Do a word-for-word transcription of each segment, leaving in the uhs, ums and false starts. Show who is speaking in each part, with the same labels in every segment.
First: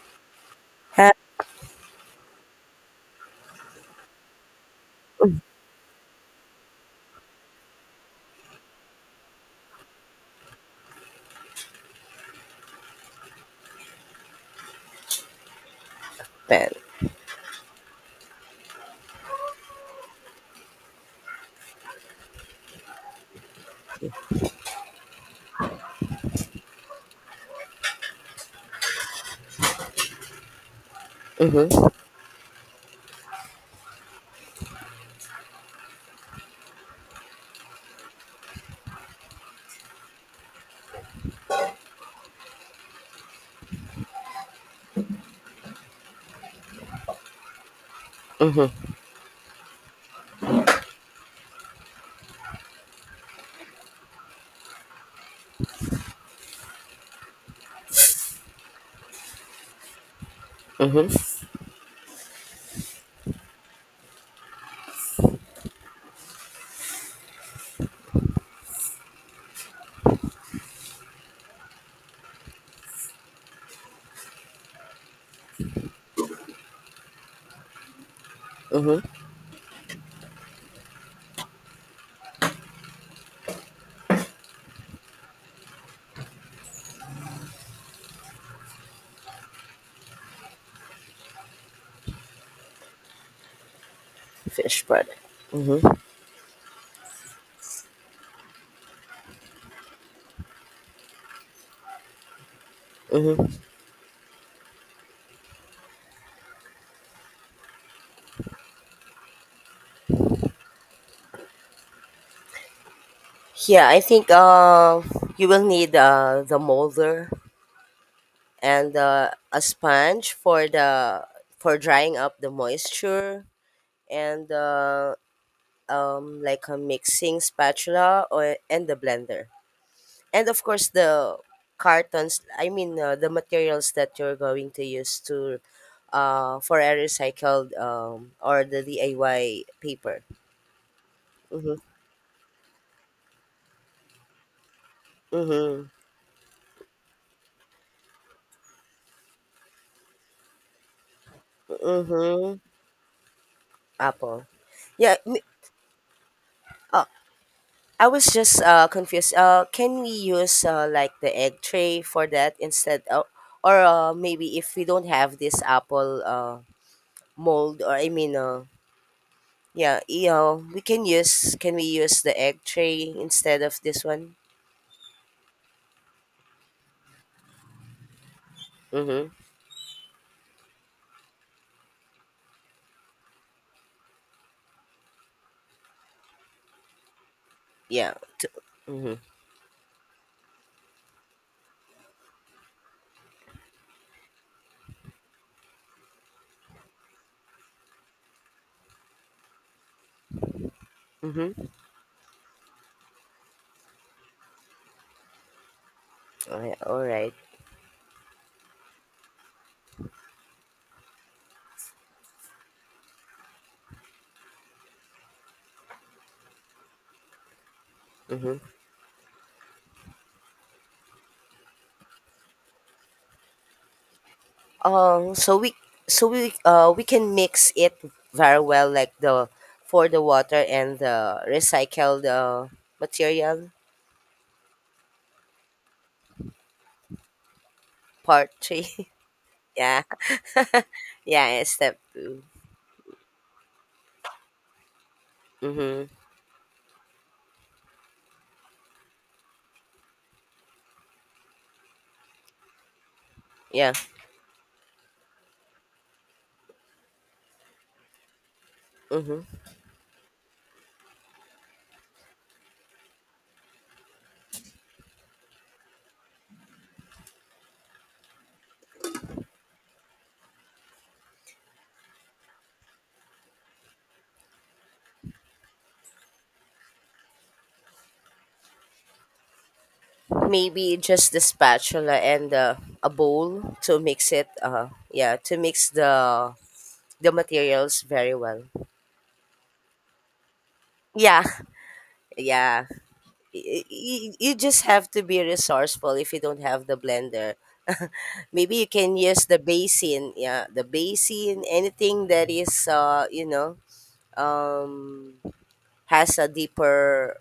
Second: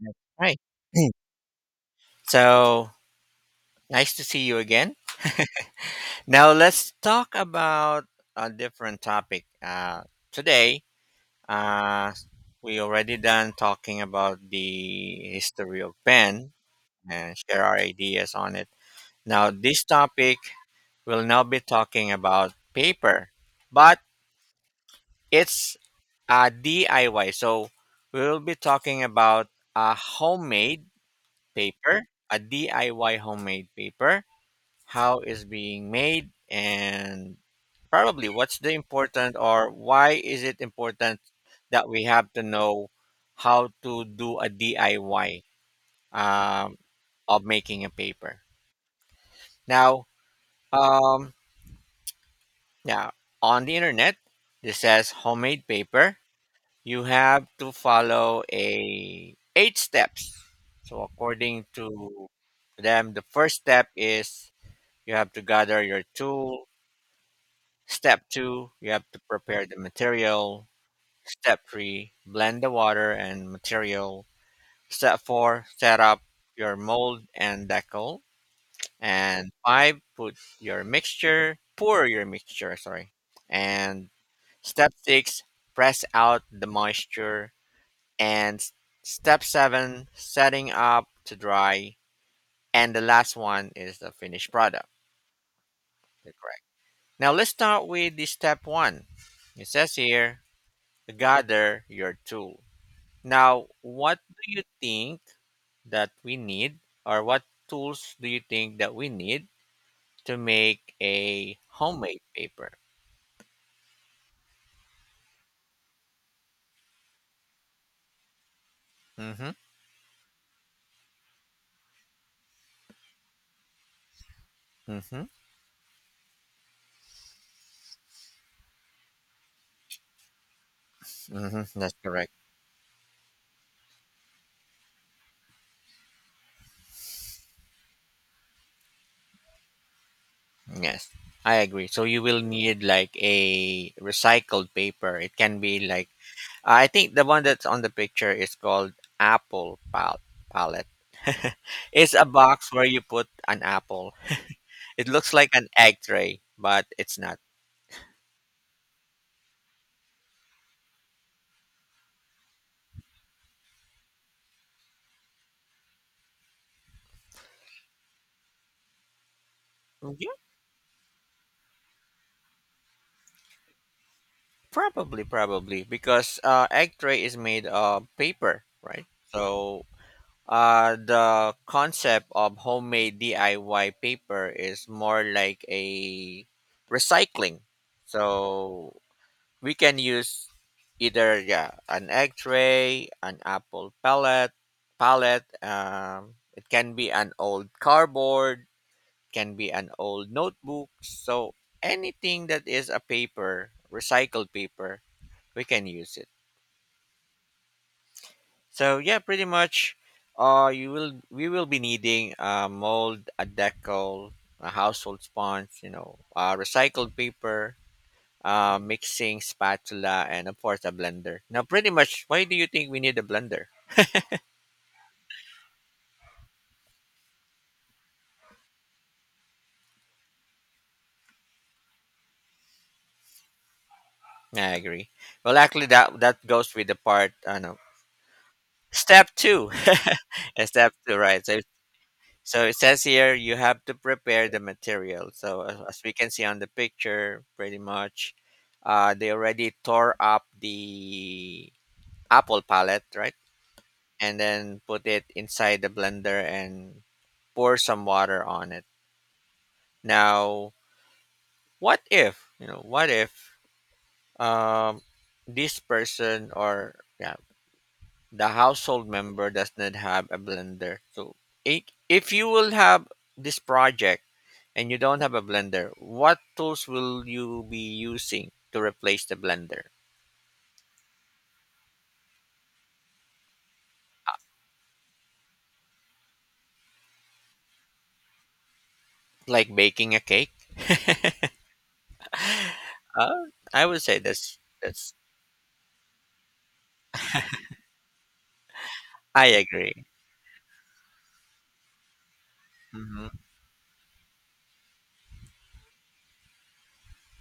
Speaker 1: That's right.
Speaker 2: Happen.
Speaker 1: So nice to see you again. Now let's talk about a different topic. Uh, today, uh, we already done talking about the history of pen and share our ideas on it. Now this topic will now be talking about paper, but it's a D I Y. So we will be talking about a homemade paper, a D I Y homemade paper how it's being made, and probably what's the important or why is it important that we have to know how to do a D I Y um, of making a paper. Now, um, yeah, on the internet, this says homemade paper. You have to follow a eight steps. So
Speaker 2: Mm-hmm.
Speaker 1: according to them, the first step is you have to gather your tool. Step two, you have to prepare the material. Step three, blend the water and material. Step four, set up your mold and decal.
Speaker 2: Mm-hmm.
Speaker 1: And five, put your mixture, pour your mixture, sorry. And step six, press out the moisture. And s- step seven, setting up to dry. And the last one is the finished
Speaker 2: Fish
Speaker 1: product.
Speaker 2: bread. Mm-hmm.
Speaker 1: Correct. Now let's start with the step one. It says here gather your tool.
Speaker 2: Mm-hmm.
Speaker 1: Now, what do you think that we need, or what tools do you think that we need to make a homemade paper?
Speaker 2: Yeah, I think uh, you will need uh, the molder and uh,
Speaker 1: Mm-hmm.
Speaker 2: a sponge for the for drying up the moisture and uh,
Speaker 1: Mm-hmm.
Speaker 2: um, like a mixing spatula or and the blender and of course the
Speaker 1: Mm-hmm, that's correct.
Speaker 2: cartons. I mean uh, the materials that you're going to use to uh, for a recycled um, or the D I Y paper.
Speaker 1: Yes, I
Speaker 2: Mm-hmm.
Speaker 1: agree. So you will need like a recycled paper. It can be
Speaker 2: Mm-hmm.
Speaker 1: like, I think the one that's on the picture is called apple pal- palette. It's a
Speaker 2: Mm-hmm.
Speaker 1: box where you put an apple.
Speaker 2: Apple.
Speaker 1: It
Speaker 2: Yeah.
Speaker 1: looks
Speaker 2: m-
Speaker 1: like an egg tray, but
Speaker 2: Uh,
Speaker 1: it's not.
Speaker 2: I was just uh confused. Uh, can we use uh like the egg tray for that instead? Uh, or uh, maybe if we don't have this apple uh mold, or I mean uh yeah, you know, we can use can we use the egg tray instead of this one?
Speaker 1: Probably, probably because uh, egg tray is made of paper, right?
Speaker 2: Mm-hmm.
Speaker 1: So uh, the concept of homemade D I Y paper is more like a recycling.
Speaker 2: Yeah. t-
Speaker 1: So
Speaker 2: Mm-hmm.
Speaker 1: we can use either yeah an egg tray, an apple pallet, pallet. Um, it can be an old cardboard, can be an old notebook. So
Speaker 2: Mm-hmm.
Speaker 1: anything that is a paper, recycled paper we can use it.
Speaker 2: All right. All right.
Speaker 1: So yeah, pretty much. Uh, you will We will be needing a mold, a decal, a household sponge, you know, uh, recycled paper,
Speaker 2: Mm-hmm.
Speaker 1: uh, mixing spatula, and of course a blender. Now, pretty much, why do you think we need a blender?
Speaker 2: Um, so we so we uh we can mix it very well, like the for the water and the recycled the material
Speaker 1: I agree. Well, actually, that that goes with the part. I know.
Speaker 2: part three.
Speaker 1: Step two,
Speaker 2: Yeah,
Speaker 1: step two, right?
Speaker 2: yeah,
Speaker 1: So
Speaker 2: it's step two.
Speaker 1: so it says here you have to prepare the material. So as, as
Speaker 2: Mhm.
Speaker 1: we can see on the picture, pretty much, uh, they already tore up the apple palette, right?
Speaker 2: Yeah.
Speaker 1: And then put it inside the blender and pour some water on it.
Speaker 2: Mhm.
Speaker 1: Now, what if you know? What if um, this person or yeah, the household member does not have a blender. So i- if you will have this project and you don't have a blender, what tools will you be using to replace the blender?
Speaker 2: Maybe just the spatula and uh, a bowl to mix it. Uh, yeah, to mix the the materials very well.
Speaker 1: Like baking a cake?
Speaker 2: Yeah. Yeah.
Speaker 1: uh, I would say
Speaker 2: you, you
Speaker 1: that's
Speaker 2: just have
Speaker 1: that's
Speaker 2: to be resourceful if you don't have the blender. Maybe you can use
Speaker 1: I
Speaker 2: the
Speaker 1: agree.
Speaker 2: basin, yeah, the basin, anything that is uh,
Speaker 1: Hmm.
Speaker 2: you know, um has a deeper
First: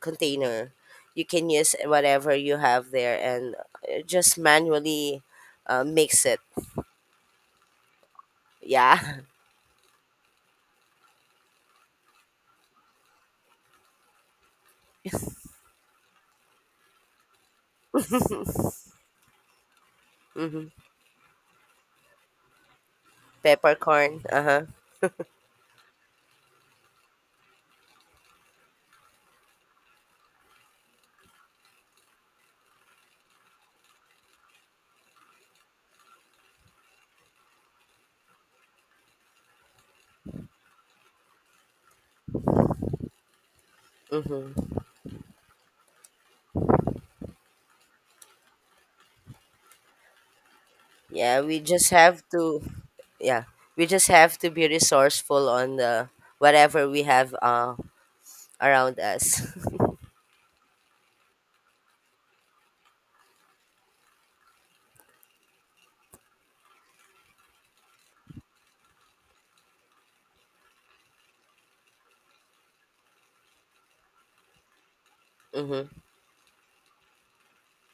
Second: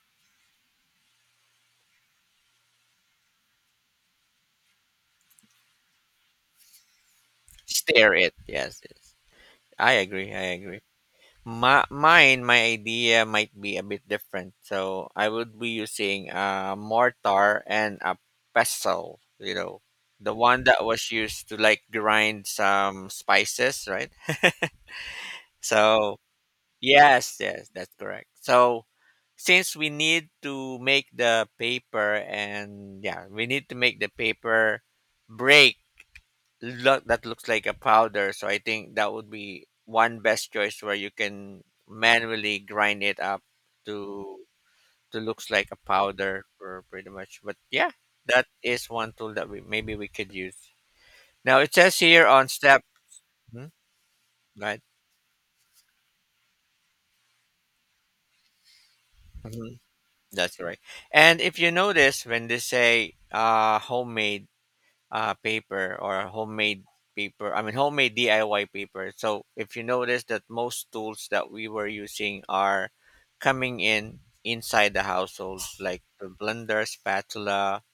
Speaker 2: container. You can use whatever you have there and uh, just manually uh, mix it.
Speaker 1: Stir it. Yes, yes.
Speaker 2: Yeah.
Speaker 1: I agree. I agree. My, mine, my idea might be a bit different. So I would be using a mortar and a pestle, you know, the one
Speaker 2: hmm
Speaker 1: that was used to like grind some spices, right?
Speaker 2: Peppercorn. Uh-huh.
Speaker 1: So, yes, yes, that's correct. So, since we need to make the paper and yeah, we need to make the paper break look that looks like a powder. So I think that would be one best choice where you can manually grind it up to
Speaker 2: hmm
Speaker 1: to looks like a powder for pretty much. But yeah, that is one tool that we maybe we could use.
Speaker 2: Yeah,
Speaker 1: Now
Speaker 2: we
Speaker 1: it
Speaker 2: just
Speaker 1: says
Speaker 2: have
Speaker 1: here on
Speaker 2: to
Speaker 1: step,
Speaker 2: yeah
Speaker 1: hmm,
Speaker 2: we just have to be
Speaker 1: right.
Speaker 2: resourceful on the whatever we have uh, around us.
Speaker 1: Mhm. That's right. And if you notice when they say uh homemade uh, paper or homemade paper. I mean, homemade D I Y paper. So if you notice that most tools that we were using are coming in inside the household,
Speaker 2: Mm-hmm.
Speaker 1: like the blender, spatula.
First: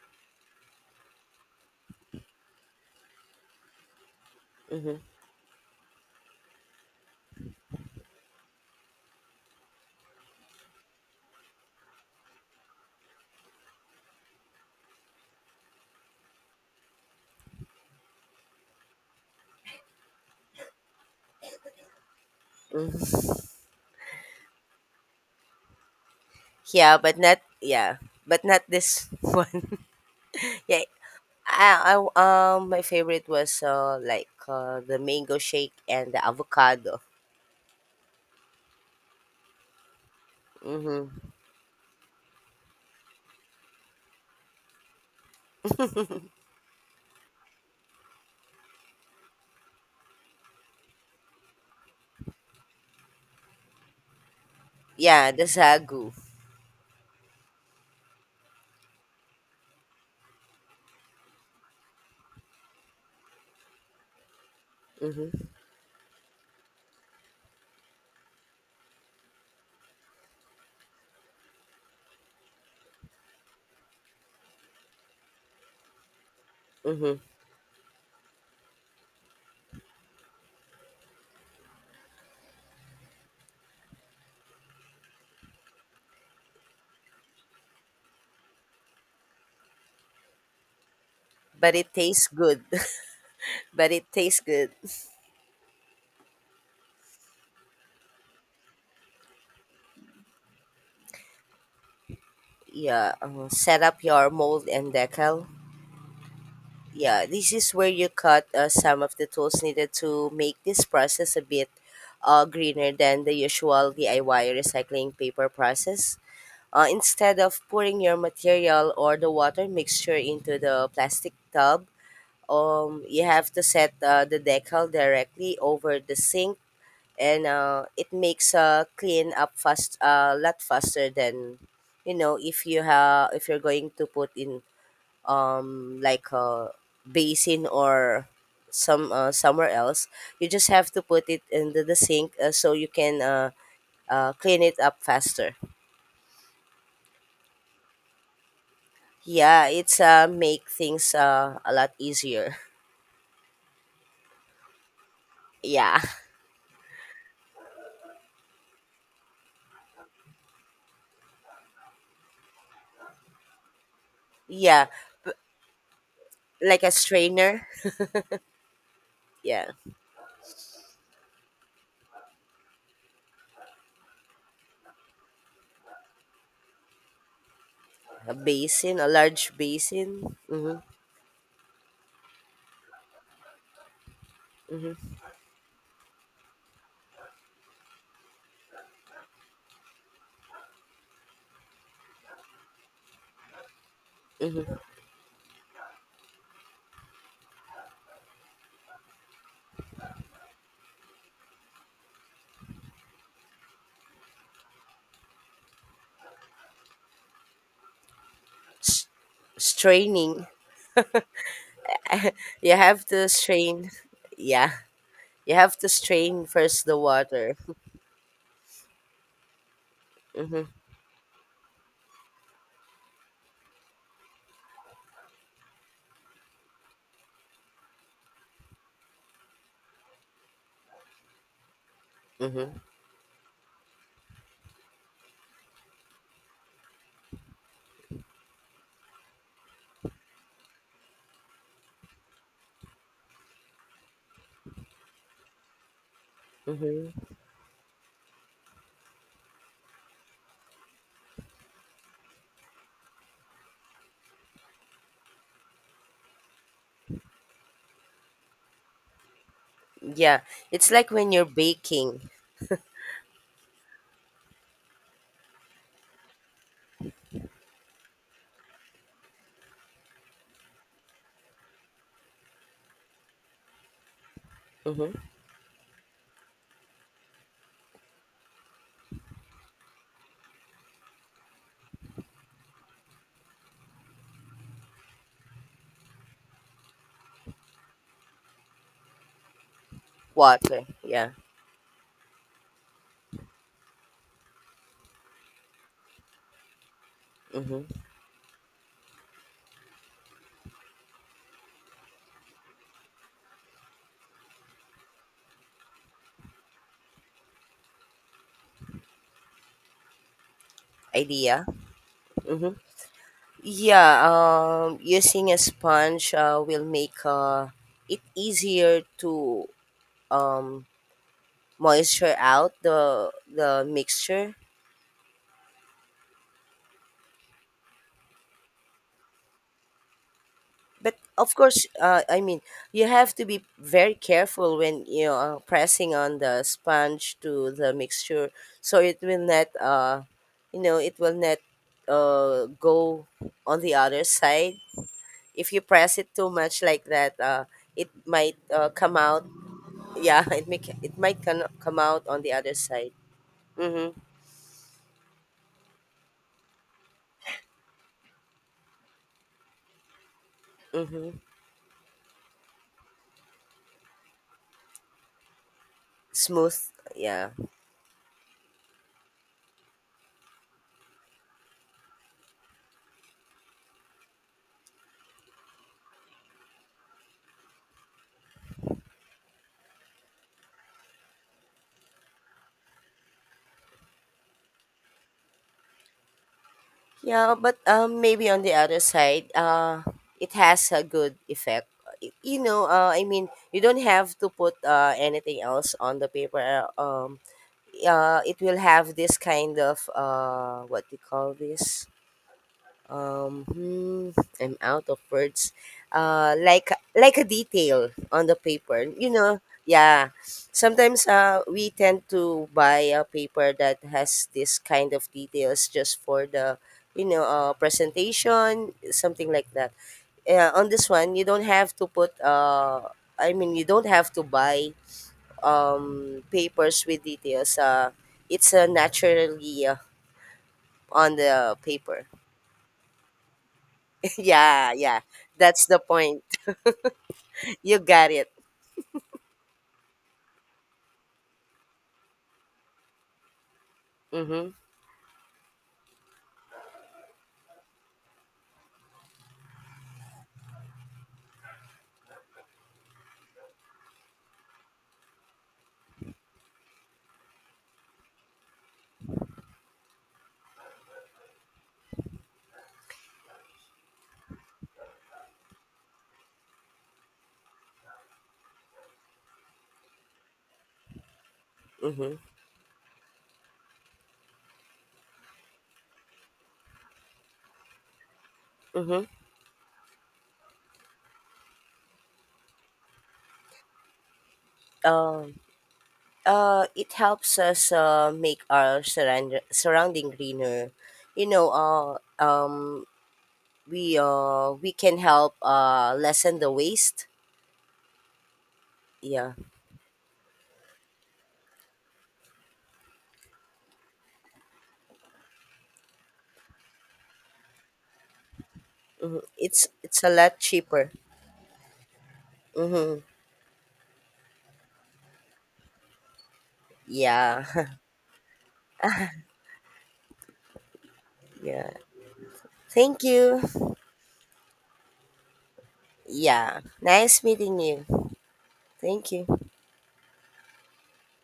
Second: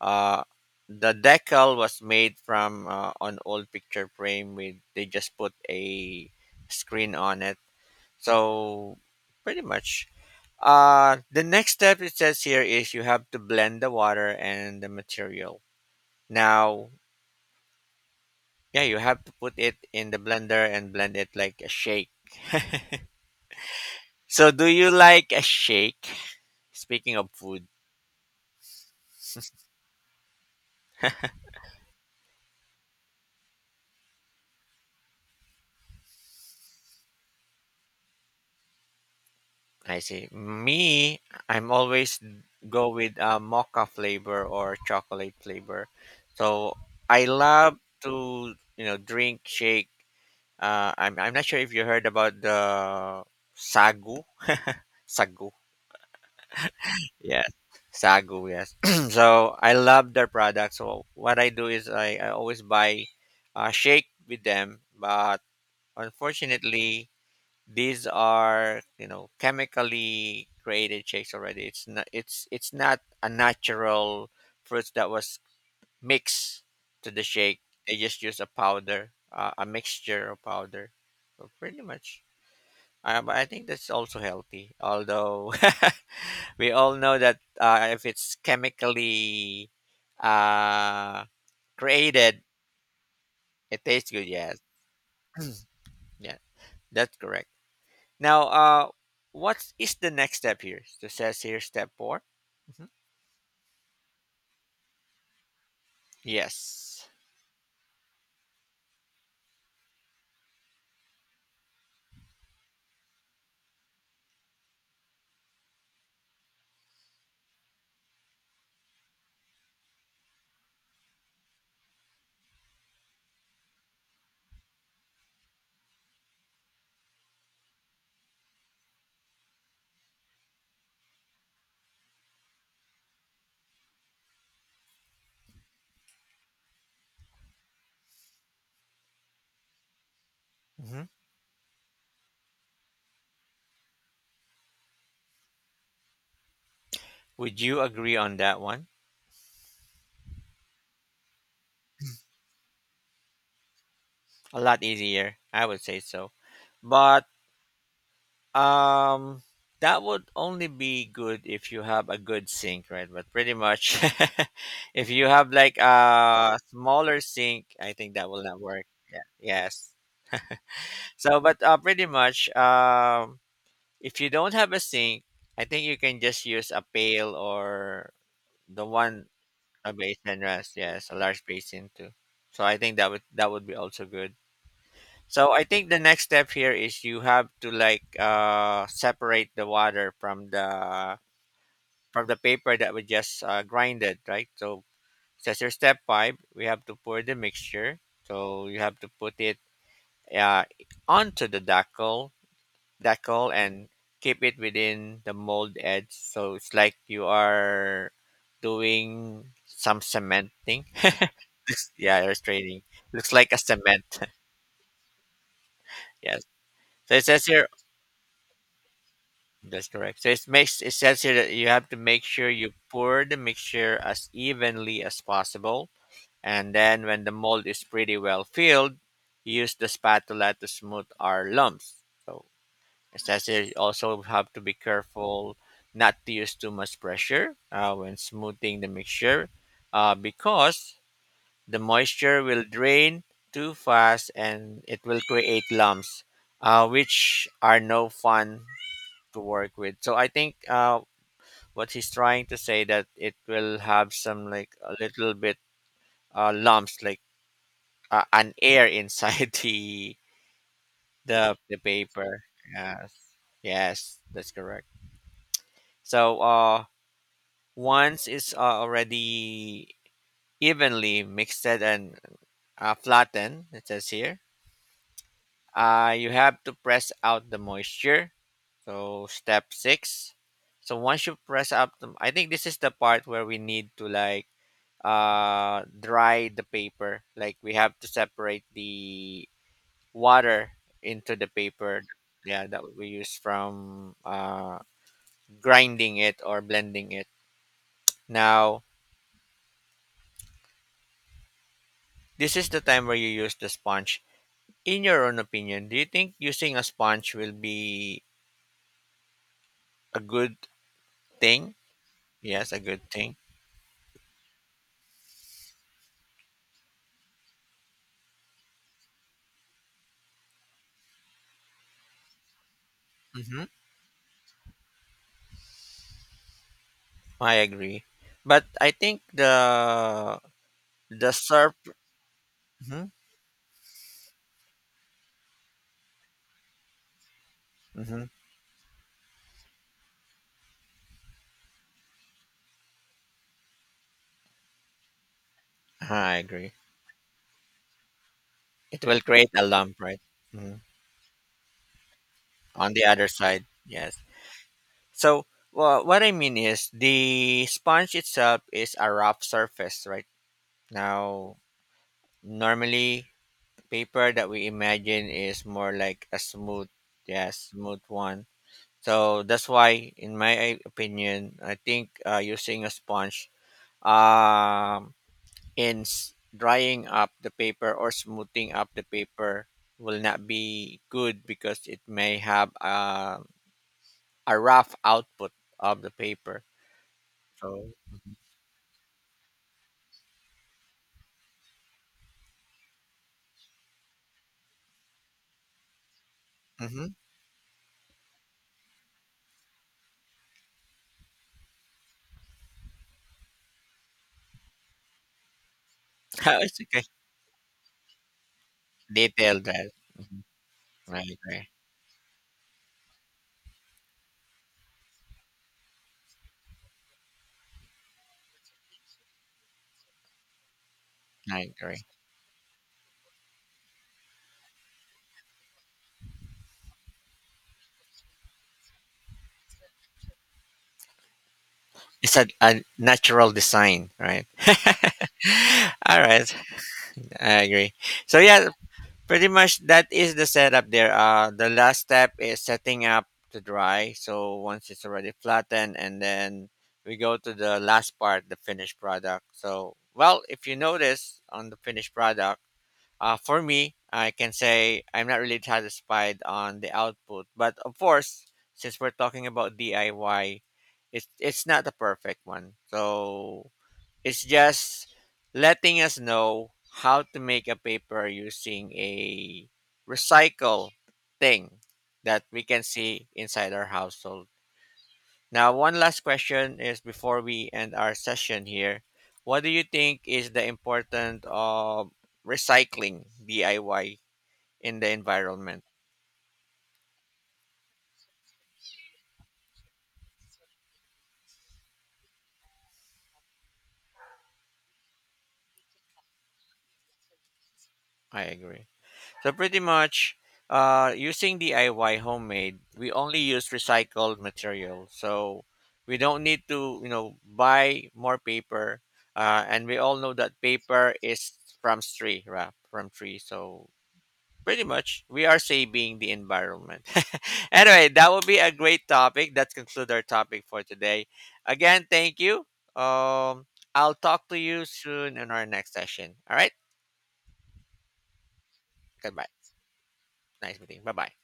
Speaker 1: Uh, the decal was made from uh, an old picture frame. With
Speaker 2: Mm-hmm.
Speaker 1: they just put a screen on it. So pretty much. Uh, the next step it says here is you have to blend the water and the material. Now, yeah, you have to put it in the blender and blend it like a shake. So, do you like a shake?
Speaker 2: Yeah,
Speaker 1: Speaking
Speaker 2: but
Speaker 1: of
Speaker 2: not,
Speaker 1: food,
Speaker 2: yeah, but not this, one. Yeah, I, I um my favorite was uh like uh, the mango shake and the avocado.
Speaker 1: I see.
Speaker 2: Mm-hmm.
Speaker 1: Me, I'm always go with uh, mocha flavor or chocolate flavor. So, I love to you know drink shake. Uh, I'm I'm not sure if you heard about the sagu.
Speaker 2: Yeah, the
Speaker 1: Sagu.
Speaker 2: sagu.
Speaker 1: Yes, sagu. Yes. So I love their product. So what I do is I, I always buy uh, shake with them, but
Speaker 2: Mm-hmm.
Speaker 1: unfortunately these are you know chemically created shakes already. It's not it's it's not a natural fruits that was mixed to
Speaker 2: Mm-hmm.
Speaker 1: the shake. They just use a powder, uh, a mixture of powder. So pretty much. Uh, but I think that's also healthy, although we all know that uh, if it's chemically uh,
Speaker 2: But it tastes
Speaker 1: created,
Speaker 2: good.
Speaker 1: it
Speaker 2: But it
Speaker 1: tastes good.
Speaker 2: tastes
Speaker 1: Yes,
Speaker 2: good.
Speaker 1: yeah, that's correct. Now, uh, what is the next step here? So it says here step four. Hmm.
Speaker 2: Yeah, um, set up your mold and decal.
Speaker 1: Yes.
Speaker 2: Yeah, this is where you cut uh, some of the tools needed to make this process a bit uh, greener than the usual D I Y recycling paper process. Uh, instead of pouring your material or the water mixture into the plastic tub, um, you have to set uh, the decal directly over the sink, and uh, it makes uh, clean up fast, uh, a lot faster than, you know, if you have if you're going to put in um like a basin or some uh, somewhere else, you just have to
Speaker 1: Hmm.
Speaker 2: put it into the sink, uh, so you can uh, uh, clean it up faster.
Speaker 1: Would you agree on that one?
Speaker 2: Yeah, it's uh make things uh a lot easier.
Speaker 1: A lot easier, I would say
Speaker 2: Yeah.
Speaker 1: so. But Um, that would only be good if you have a good sink, right? But pretty much,
Speaker 2: Yeah.
Speaker 1: if you
Speaker 2: B-
Speaker 1: have like a
Speaker 2: like a
Speaker 1: smaller sink,
Speaker 2: strainer.
Speaker 1: I think that will not work. Yeah.
Speaker 2: Yeah.
Speaker 1: Yes. So, but uh, pretty much, um, if you don't have a sink, I think you can just use a pail or
Speaker 2: A
Speaker 1: the
Speaker 2: basin, a
Speaker 1: one
Speaker 2: large
Speaker 1: a
Speaker 2: basin.
Speaker 1: basin rest.
Speaker 2: Mm-hmm.
Speaker 1: Yes, a large basin too. So I think that would that would be also good.
Speaker 2: Mm-hmm.
Speaker 1: So I think the next step here is you have to like uh, separate the water from the from the paper that we just uh, grinded, right?
Speaker 2: Mm-hmm.
Speaker 1: So that's your step five. We have to pour the mixture. So you have to put it uh, onto the decal decal and keep it within the mold edge. So it's like you are
Speaker 2: S-
Speaker 1: doing some
Speaker 2: Straining.
Speaker 1: cementing. Yeah, you're
Speaker 2: You
Speaker 1: trading.
Speaker 2: have to
Speaker 1: Looks like a
Speaker 2: strain.
Speaker 1: cement.
Speaker 2: Yeah, you have to
Speaker 1: Yes.
Speaker 2: strain first the
Speaker 1: So it says
Speaker 2: water.
Speaker 1: here, that's correct. So it
Speaker 2: Mm-hmm.
Speaker 1: makes it says here that you have to make sure you pour the mixture as evenly as possible, and then when the mold is pretty well filled, use the spatula to smooth our lumps. So
Speaker 2: Mm-hmm.
Speaker 1: it says here you also have to be careful not to use too much pressure uh, when smoothing the mixture, uh, because the moisture will drain too fast and it will create lumps, uh,
Speaker 2: Mm-hmm.
Speaker 1: which are no fun to work with. So I think uh, what he's trying to say that it will have some like a little bit uh, lumps, like uh, an air inside the
Speaker 2: Yeah, it's like when you're
Speaker 1: the the
Speaker 2: baking.
Speaker 1: paper. Yes, yes, that's correct. So uh, once it's uh, already evenly mixed and uh, flattened, it says here.
Speaker 2: Mm-hmm.
Speaker 1: Uh, you have to press out the moisture. So step six. So once you press up, the, I think this is the part where we need to like uh, dry the paper. Like we have to separate the water
Speaker 2: Water. Yeah.
Speaker 1: into the paper. Yeah, that we use from uh, grinding it or blending it.
Speaker 2: Mm-hmm.
Speaker 1: Now, this is the time where you use the sponge. In your own opinion, do you think using a sponge will be a good
Speaker 2: Idea.
Speaker 1: thing? Yes,
Speaker 2: Mm-hmm.
Speaker 1: a good thing.
Speaker 2: Yeah. Um, using a sponge, uh, will make uh, it easier to um, moisture out the
Speaker 1: Hmm.
Speaker 2: the mixture.
Speaker 1: I agree, but I think the
Speaker 2: But
Speaker 1: the
Speaker 2: of
Speaker 1: surf.
Speaker 2: course, uh, i mean
Speaker 1: Hmm.
Speaker 2: you have to be very careful when, you know, uh, pressing on the sponge to the
Speaker 1: Hmm.
Speaker 2: mixture, so it will not, uh, you know, it will not uh, go on the other side. If you press it
Speaker 1: I
Speaker 2: too
Speaker 1: agree.
Speaker 2: much like that, uh, it might uh,
Speaker 1: It
Speaker 2: come
Speaker 1: will
Speaker 2: out.
Speaker 1: create a lump, right?
Speaker 2: Yeah. It
Speaker 1: Mhm.
Speaker 2: make it might come come out on the other
Speaker 1: On the
Speaker 2: side.
Speaker 1: other side.
Speaker 2: Mm-hmm.
Speaker 1: Yes. So well, what I mean is the sponge itself is a rough surface, right?
Speaker 2: Mm-hmm.
Speaker 1: Now, normally paper that we imagine is more like a
Speaker 2: Smooth.
Speaker 1: smooth,
Speaker 2: Yeah.
Speaker 1: yeah, smooth one. So that's why, in my opinion, I think uh, using a sponge um, in s- drying up the paper or smoothing up the paper will not be good because it may have a a rough output of the paper.
Speaker 2: Yeah, but
Speaker 1: So
Speaker 2: um, maybe on the other side, uh, it has a good effect. Y- You know, uh, I mean, you don't have to put uh, anything else on the paper. Uh,
Speaker 1: hmm.
Speaker 2: Um, uh, it will have this kind of uh, what do you call this? um hmm, I'm out of words. uh
Speaker 1: It's
Speaker 2: like
Speaker 1: okay.
Speaker 2: like a detail on the paper, you know.
Speaker 1: Detailed right?
Speaker 2: Yeah,
Speaker 1: Mhm.
Speaker 2: sometimes
Speaker 1: Right,
Speaker 2: uh
Speaker 1: right.
Speaker 2: we tend to buy a paper that has this kind of details just for the, you know, uh presentation, something like that. Yeah, on this one you
Speaker 1: I
Speaker 2: don't have
Speaker 1: agree.
Speaker 2: to put uh i mean you don't have to buy um papers with details. Uh it's uh, naturally, uh, on the paper.
Speaker 1: It's a, a natural design, right?
Speaker 2: Yeah, yeah. That's the
Speaker 1: All
Speaker 2: point.
Speaker 1: right, I agree.
Speaker 2: You got
Speaker 1: So
Speaker 2: it.
Speaker 1: yeah, pretty much that is the setup there. Uh, the last step is setting up to dry. So
Speaker 2: Mm-hmm.
Speaker 1: once it's already flattened, and then we go to the last part, the finished product. So well, if you notice on the finished product, uh, for me, I can say I'm not really satisfied on the output, but of course, since we're talking about D I Y, it's it's not a perfect one. So it's just letting us know how to make a paper using a recycle thing
Speaker 2: Mm-hmm.
Speaker 1: that we can see inside our household. Now, one last question is before we end our session here.
Speaker 2: Mm-hmm.
Speaker 1: What do you think is the importance of recycling D I Y in the
Speaker 2: Um,
Speaker 1: environment?
Speaker 2: uh, it helps us, uh, make our surround- surrounding greener. You know, uh, um, we, uh, we can help uh, lessen the waste.
Speaker 1: I agree. So,
Speaker 2: Yeah.
Speaker 1: pretty much uh, using D I Y homemade, we only use recycled material. So, we don't need to, you know, buy more paper.
Speaker 2: Mm-hmm.
Speaker 1: Uh, and
Speaker 2: It's
Speaker 1: we all
Speaker 2: it's a
Speaker 1: know that
Speaker 2: lot cheaper.
Speaker 1: paper is from tree, right? From
Speaker 2: Mm-hmm.
Speaker 1: tree. So, pretty much, we are saving the environment.
Speaker 2: Yeah.
Speaker 1: Anyway, that will be a great topic. That concludes our topic for today.
Speaker 2: Yeah.
Speaker 1: Again, thank you.
Speaker 2: Thank you.
Speaker 1: Um, I'll talk to you soon in our next session. All right.
Speaker 2: Yeah. Nice meeting you. Thank
Speaker 1: Goodbye.
Speaker 2: you.
Speaker 1: Nice meeting. Bye bye.